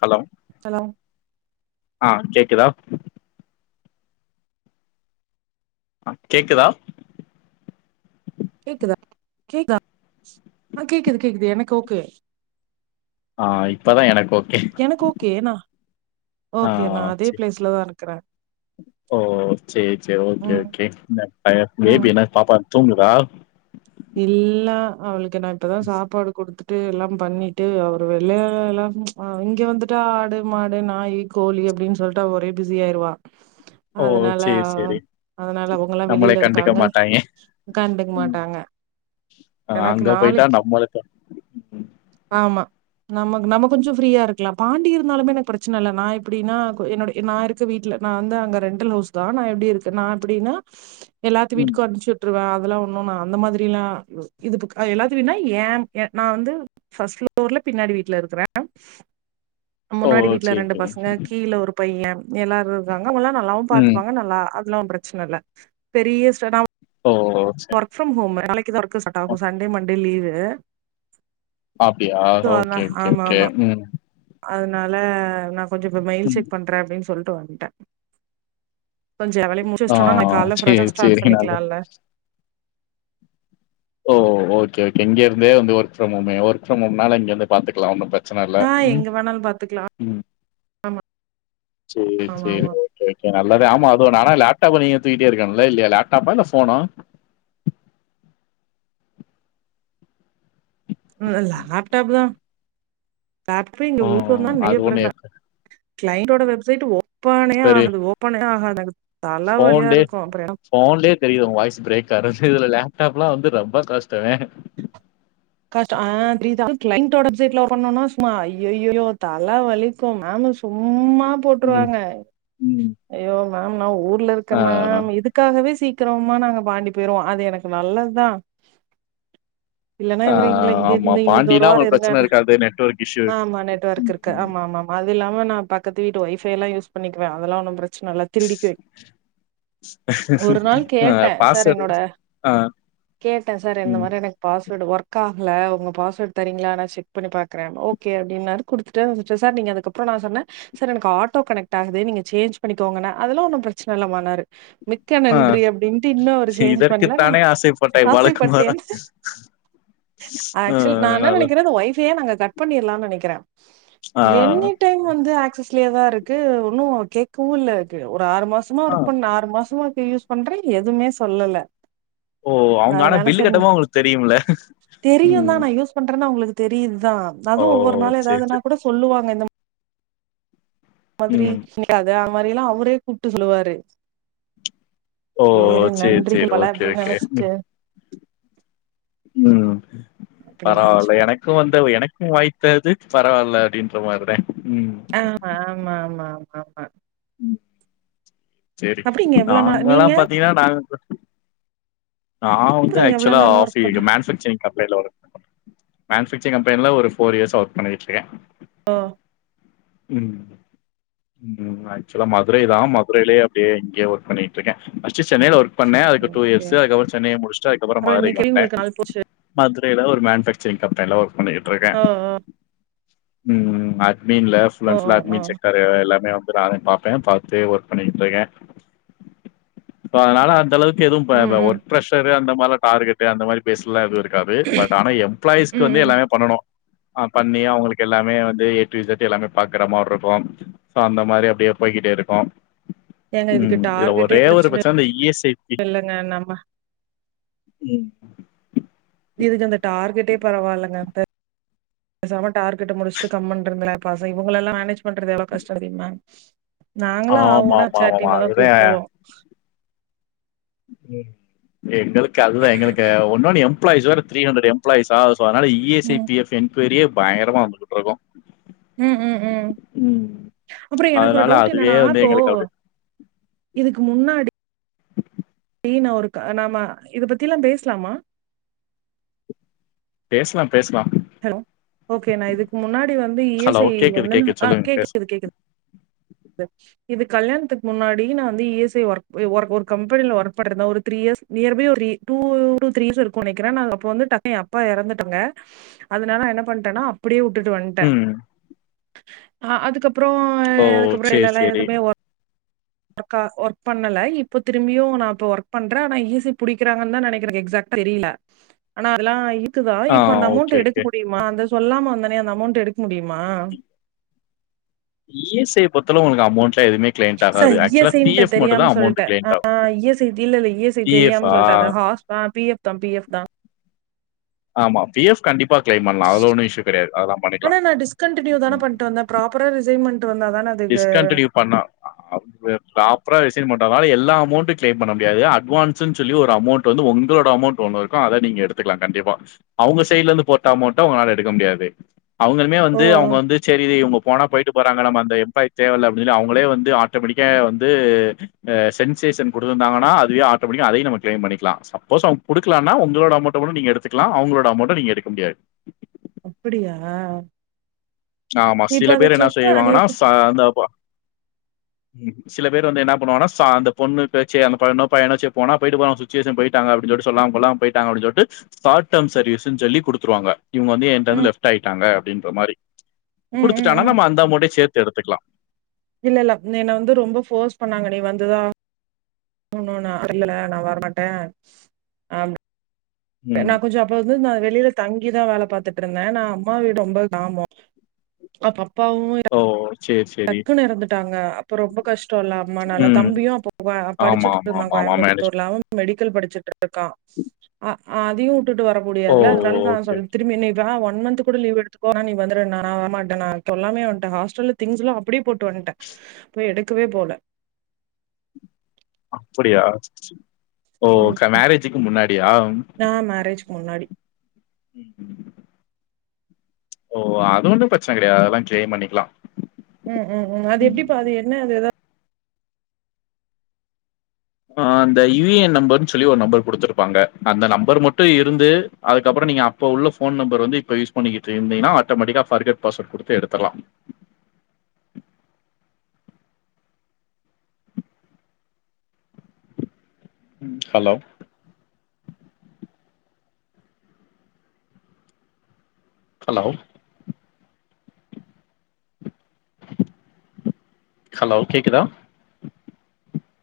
Hello hello ஆ கேக்குதா ஆ கேக்குதா கேக்குதா கேக்குத ஆ கேக்குது கேக்குது எனக்கு ஓகே ஆ இப்பதா எனக்கு ஓகே எனக்கு ஓகே நா ஆ ஓகே நா அதே செரி பிளேஸ்லதா இருக்கறே ஓ சேரி சே ஓகே ம் ஓகே ந பய ம் பேபி என்ன பாப்பா தூங்குதா இல்ல அவளுக்கு நா இப்பதா சாப்பாடு குடுத்துட் டு எல்லாம் பண்ணிட்டு அவரு வெள்ளையெல்லாம் அ இங்க வந்துட்டா ஆடு மாடு நாய் கோழி எப்டின் சொல்ட்டு அவ ஒரே பிஸி ஆயிருவா ஓ அதனால சேரி சேரி அதனால அவுங்கலா நம்மளே வெளில கண்டுக்க இருக்காங்க மாட்டாய்ங்க உக்காந்துக் ம் மாட்டாங்க ஆ எனக்கு அங்க போயிட்டா நாளைக்கி நம்மளுக்கு ம் ஆமா நமக் நம்ம கொஞ்சோ ஃப்ரீயாருக்கலா பாண்டி இருந்தாலுமே எனக்கு பிரச்சனல்ல நா இப்டினா கு என்னோட நா இருக்க வீட் ட்ல நா வந்து அங்க ரெண்டல் ஹவுஸ்தா நா எப்டி இருக்குன் நா எப்டினா எல்லாத்து ம் வீட்டுக்கு அம்ச்சூட்ருவே அதுலா ஒன்னு நா அந்த மாதி ரிலா இதுக்குக் அ எல்லாதுகிட்னா ஏன் எ நா வந்து ஃபஸ்ட் பிஃளோர்ல பின்னாடி வீட்ல இருக்கறே ஓ முன்னாடி வீட்ல சேரி ரெண்டு சேரி பசங்க கீழ ஒரு பைய எல்லாரு இருக்காங்க அவுல்லா நல்லாவு ம் பாத்துப்பாங்க நல்லா அதுலாம் பிரச்சனல்ல பெரியஸ்ட நா உ ஓ சேரி ஒர்க் பிஃரம் ஹோமு நாளைக்குதா ஒர்க்கு அ ஸ்டாட்டாகு சண்டே மண்டே லீவு ஆப்டியா ஸோ ஓகே அதான் ஓகே ஓகே ஆமாமா. உம் அதனால நா கொஞ்ச இப்ப மெயில் ம் செட் பண்றே அப்டின் சொல்ட்டு வன்ட கொஞ்ச ஏ வேலைய முடிச்சு ஆ வஸ்டோனா நா கால்ல ஃப்ரெஷா சேரி ஸ்டார்ட் சேரி நல்ல பண்ணிக்லா இல்ல ஓ ஓகே ஓகே இங்கிருந்தே வந்து ஒர்க் ஃப்ரம் ஹோமே ஒர்க் ப்ரம் ஹோம்னால இங்கந்தே பாத்துக்லா ஒன்னு பிர ச்சனல்ல ஆ உம் எங்க வேணாலு பாத்துக்கலா உம் ஆமா சேரி ஆமா சேரி ஆமா ஓகே ஓகே நல்லேதே ஆமா அ தோ நானா லேப்டாப்ப நீங்க தூக்கிட்டே இருக்கல்ல இல்லையா லேப்டாப்பா இல்ல போனோ உம் லேப்டாப்புதா ம் அது ஒண்ணு [unintelligible] இருக்கு. கிளைண்ட்டோட வெப்சைட்டு ஓ ப்பானே ஆகுது ஓப்பனே ஆகாது அ ஃபோன்டே போன்லியே தெரிது உங்க வாய்ஸ் ப்ரேக் கடைசி இதுல லேப்டாப்லா வந்து ரொம்ப கஷ்டமே கஷ்ட அ த்ரீதா அது க்ளைண்ட்டோட வெப்சைட்ல ஒர்க் பண்ணோனா சும்மா அய்யய்யய்யோ தல வலிக்கு மேம் சும்மா அ ம் போட்டுருவாங்க ம் ஐயோ மேம் நான் ஊர்ல இருக்கே ஆ மேம் இதுக்காகவே சீக் ரமா நாங்க பாண்டி போயிருவோ அது எனக்கு நல்லத்தா இல்லன்னா ஆ இவரு இங்கல இங்க ஆமா இரு இங்க த ஒரு பாண்டினா வாரோ உங்களுக்கு இருங்க பிரச்சன இருக்காது நெட்வொர்க் இஷ்யூ ஆமா நெட்வொர்க் இருக்கருக்கா ம் ஆமா ஆமா ஆமா அது இல்லாம நா பக்கத்து வீட்டு ஒய்ஃபை எல்லா யூஸ் பண்ணிக்குவே அதெல்லா ஒண்ணு பிரச்சன இல்ல திருடிக்குவே ஒரு நாள் ஆ கேட்டே சார் பாஸ்வேர்டு என்னோட ஆ கேட்டே சார் இந்த ம் மாரி எனக்கு பாஸ் பிரிண்ட் ஒர்க் ஆகுல உங்க பாஸ்வேர்ட் தரீங்களா நா செக் பண்ணி பாக்குறே ஓகே அப்டீன்னாரு குடுத்துட்டே சார் நீங்க அதுக்கப்புறோ நா சொன்னே சார் எனக்கு ஆட்டோ கனெக்ட் ஆகுது நீங்க சேஞ் பண்ணிக்கோங்க அதெல்லா ஒன்னோ பிரச்சன இல்லமா இன்னாரு மிக்க ஆ நன்றி அப்டீன்ட்டு இன்னோ ஒரு சேஞ்ச் பண்ல நா இதற்குத்தானே ஆசைப்பட்டாய் பாலகுமாரா ஆசைப்பட்டேன் ஆ ஆக்சுவல் நா என்ன நல்லது நெனைக்கிறேது ஒய்ஃ பைய நாங்க கட் பண்ணிடலானு நெனைக்குறே ஆ என்னி டைம் வந்து ஆக்சி க்ளியரா இருக்கு ஒன்னோ கேக்கவு இல்ல இருக்கு ஒரு ஆறு மாசமா ஆ ஒர்க் பண்ண ஆறு மாசமா இது யூஸ் பண்றே எதுவுமே சொல்லல ஓ அவுங்க ஆனா அதனால பில்லு சரி கட்டுமோ அவுங்குளுக்கு தெரியும்ல தெரியு தா ம் நா யூஸ் பண்றன்னு அவுங்குளுக்கு தெரியுது அதா ஓ அதுவு ஒவ்வோரு சேரி நாளேகாலுன்னா சேரி கூட சொல்லுவாங்க இந்த இந்த மாதிரி நிக்காத அது மாதிரி எல்லா அவரே கூப்புட்டு சொல்லுவாரு ஓ சேரி செரி நன்றிகள் செரி பல ஓகே அப்டின்னு ஓகே நெனைச்சிட்டு ம் அப்டின்னு பரவால நெனைச்சுப்பே எனக்கோ வந்த எனக்கும் வாய்த்தது பரவால அப்டீன்ற மாதிரிதே ஆ ஆமா ஆமா ஆமா ஆமா ஆமா செரி அப்டிங்க எவ்ளோ நாள் நாள்நாளா நீங்க பாத்தீங்கன்னா நாங்க நா வந்து அப்றோ எவ்ளோ ஆக்சுவலா நாளா ஒர்க் ஆஃபி பண்ற மேனுபேக்சரிங் கம்பெனில வொர்க் மேனுஃபேக்சரிங் கம்பெனில ஒரு ஃபோர் இயர்ஸா ஒர்க் பண்ணிட்ருக்கே ஓ ம் ம் ஆக்சுவலா மதுரை தா மதுரலயே அப்டியே இங்கேயே ஒர்க் பண்ணிட்ருக்கே ஃபஸ்ட்டு சென்னைல ஒர்க் பண்ணே அது டூ டூ ஓகே இயர்ஸு அதுக்கப்புறோ சென்னைய முடிச்ட்டு அதுக்கப்புறோ அப்றோ மதுரைக்கு இன்னைக்கு வந்தே உங்களுக்கு நாள் மதுரைல ஒரு மேன் ஃபேக்ச்சறிங் கம்பெனில ஒர்க் பண்ணிட்ருக்கே ஆ ஆ ம் அட்மின்ல ஆ ஆ ஃப்லன்ஸ்ல ஆ அட்மின் செக் அது எல்லாமே நானே பாப்பே பாத்து ஒர்க் பண்ணிட்ருக்கே இப்ப அதனால அந்த அளவுக் ஒர்க் எதுவு ப ம் ப ம் ஒர்க் ப்ரஷரு அந்த மாரிலா டார்கெட்டு அந்த மாரி பேஸ்லா எதுவு இருக் காது பட் ஆனா ம் எம்ப்ளாய்ஸ்க்கு வந்து ம் எல்லாமே பண்ணனோ ஆ பண்ணி அவுங்குளுக்கு எல்லாமே வந்து ஏ டு இசட்டு எல்லாமே பாக்குற மார்ருக்கோ சோ அந்த மாரி அப்டியே போய்கிட்டே இருக்கோ ஏங்க இதுக்கு ம் இதுல டார்கெட்டே ஒரே ஒரு பிரச்சன ப்ரெச்சென அந்த இ எஸ் ஐ இ இல்லங்க நம்ம ம் பரவாயில்லங்க சார் பேசாம டார்கெட்ட முடிச்ட்டு கம்முன்னு இருங்களே பசங் இவுங்களல்லா மேனேஜ் பண்றது எவ்ளோ கஷ்டோ தெறியுமா நாங்களோ ஆவூனா எச் ஆர் ஆமாமாமாமா. டீமதா அதுதான் கூப்டுவோ ம் எங்களுக்கு அதுதா எங்களுக்கு உன்னோன்னு எம்ப்ளாய்ஸ வேற த்ரீ ஹண்ரட் எம்லாயீஸ்ஸா ஸோ அதனால இ எஸ் ஐ ம் பி எஃப் என்கொய்ரியே பயங்கரமா வந்துகுட்ருக்கோ ம் ம் ம் அப்புறோ எனக்கு ஒரு அதனால டவுட்டு அதுவே என்னன்னா வந்து இப்போ எங்களுக்கு அப்டி இதுக்கு முன்னாடி டி நா ஒரு க நாம இது பத்திலா பேஸ்லாமா பேஸ்லாம் ஹலோ ஓகே நா இதுக்கு முன்னாடி வந்து இ எஸ் ஹலோ ஐ வந்து கேக்குது வந்துனா கேக்குது ஹ சொல்லுங்க பேச கேக்குது கேக்குது இது இது கல்யாணத்துக்கு முன்னாடி நா வந்து E S I work a work ஒரு கம்பெனில ஒர்க் பாத்துட்றுந்த ஒரு three years near by ஒரு three two two three years இருக்கோ நெனைக்கிறே ஆனா அப்போ வந்து டக்னு என் அப்பா எறந்துட்டாங்க அதனால அதனால என்ன பண்ட்டனா அப்பிடியே உட்டுட்டு வன்ட்டே ம் அ அதுக்கப்புற ஓ சேர் சேரி க்கா ஒர்க் பண்ணல இப்ப திரும்பியு நா இப்ப ஒர்க் பண்றே ஆனா இ எஸ் ஐ புடிக்கறாங்கன்தா நெனைக்கிறே எக்ஸேக் தெரில ஆனா அதெலா குதா ஆ இப்ப அந்த ஓகே அமௌண்ட்ட எடுக்க ஓகே முடியுமா அந்த சொல்லாம வந்தனே அந்த அமௌண்ட்ட எடுக்க முடியுமா இ எஸ் ஐ பொறுத்தளவு உனக்கு அமௌண்ட் எதுமே கிளைண்ட் ஆகாது சார் இ ஆக்சுவலா எஸ் ஐ பி ன்ட்டு எஃப் மட்டுந்தா தெரியாம சொல்ட்டே அமௌண்ட் கிளைண்ட் ஆகு பி எஃப் ஆ இந்த ஹாஸ் ஆ பி எஃப் தா பி எஃப் தா ஆமா பி எஃப் கண்டிப் ப்ப கிளைம் பண்லா அதுல ஒண்ணு இஷ்யூ கெடையாது அதெலா பண்ணிக்லா ஆனா நா டிஸ்கண்டினியூ தான பண்ட்டு வந்தே ப்ராப்பரா ரிசைன் பண்ட்டு வந்தா தான அதுக்கு டிஸ்கண்டின்யூ பண்ணா அப் எப் பாப் பரா ரிஸைன் பண்ணாதனால எல்லா அமௌண்ட்டு கிளைம் பண்ண முடியாது அட்வான்ஸ்ன் சொல்லி ஒரு அமௌன்ட் வந்து உங்களோட அமெளன்ட் ஒன்னு இருக்கு அத நீங்க எடுத்துக்கலா கண்டிப்பா அவங்க சைட்ல இருந்து போட்ட அமௌன்ட்ட உங்களால எடுக்க முடியாது அவங்களுமே ஓ வந்து அவுங்க வந்து சேரி இவுங்க போனா போய்ட்டு போறாங்க நம்ம அந்த எம்ப்ளாயி தேவல்ல அப்டினு சொல்லி அவுங்களே வந்து ஆட்டோமெட்டிக்கா வந்து அ சென்சேஷன் குடுத்துருந்தாங்கனா அதுவே ஆட்டோமெடிக்கா அதையு நம்ம கிளைம் பண்ணிக்கலா சப்போஸ் அவுங்க குடுக்கலனா உங்களோட அமௌன்ட்ட கூட நீங்க எடுத்துக்கலா அவங்களோட அமௌன்ட்ட நீங்க எடுக்க முடியாது அப்பிடியா ஆமா இப்ப சில அத பேர் என்ன செக் ப அது செய்வாங்கனா எப்ப ச அந்தாபா சில பேர் வந்து என்னா பண்ணுவாங்னா ச அந்த பொண்ணு போச்சு அந்த பொண்ணோ பயனோ செரி போனா போயிட்டு போறா சிச்சுவேஷன் போய்ட்டா அப்டினு சொல்லிட்டு செரி சொல்லாம சொல்லாம போயிட்டா அப்டின் சொல்ட்டு ஸாட் டெம் சர்வீஸ்னு சொல்லி குடுத்துருவாங்க இவுங்க வந்து என்டேந்து ம் லெஃப்ட் ஆயிட்டாங்க அப்டின்ற மாரி ம் ம் குடுத்துட்டானா நம்ம அந்த அமௌன்ட்டயு சேத்து எடுத்துக்லா இல்லல்ல என்ன வந்து ரொம்ப ஃபோர்ஸ் பண்ணாங்க நீ வந்துதா ஆகனுனு இல்ல நா வரமாட்ட அப் ம் நா கொஞ்ச அப்ப வந்து நா வெளில தங்கிதா வேல பாத்துட்ருந்த நா அம்மா வீடு ரொம்ப கிராம அப்ப அப்பாவு ஓ! சரி, சரி. டக்குனு எறந்துட்டாங்க அப்ப ரொம்ப கஷ் டல்ல அம்மானால ம். தம்பியு அப்ப ஆமா, ஆமா, படிச்சிட்ருந்தா ஆமா, ஆமா. மேரேஜ் கோயம்புத்தூர்ல அவனு மெடிக்கல் படிச்சுட்ரு க்கா அ அதையு உட்டுட்டு வர ஓ! முடியாதுல அதனால நா ஓகே. சொல் திரும்பி நீ வா ஒன் மன்த் து கூட லீவ் எடுத்துக்கோ ஆனா நீ வந்துருனா நா வரமாட்ட நா சொல்லாமயே வன்ட்ட ஹாஸ்டல்ல திங்ஸ்லா அப்டியே போட்டு வன்ட்டே போய் எடுக்கவே போல அப்டியா ஓ ம். க மேரேஜுக்கு முன்னாடியா நான் மேரேஜ்க்கு முன்னாடி ம் ம் ஓ அதொன்னு பிரச்சன கெடையாது அதெல்லா கிளெய்ம் பண்ணிக்லா ம் ம் ம் அதெப்டிபா அது என்ன அது எதா அந்த யு ஏ நம்பர்ன் சொல்லி ஒரு நம்பர் குடுத்ருப்பாங்க அந்த நம்பர் மட்டு இருந்து அதுக்கப்பற நீங்க அப்ப உள்ள ஃபோன் நம்பர் வந்து இப்ப யூஸ் பண்ணிகிட்டு இருந்தினா ஆட்டோமெட்டிக்கா ஃபர்கெட் பாஸ்வேர்டு குடுத்து எடுத்தர்லா ஹலோ ஹலோ ஹலோ கேக்குதா?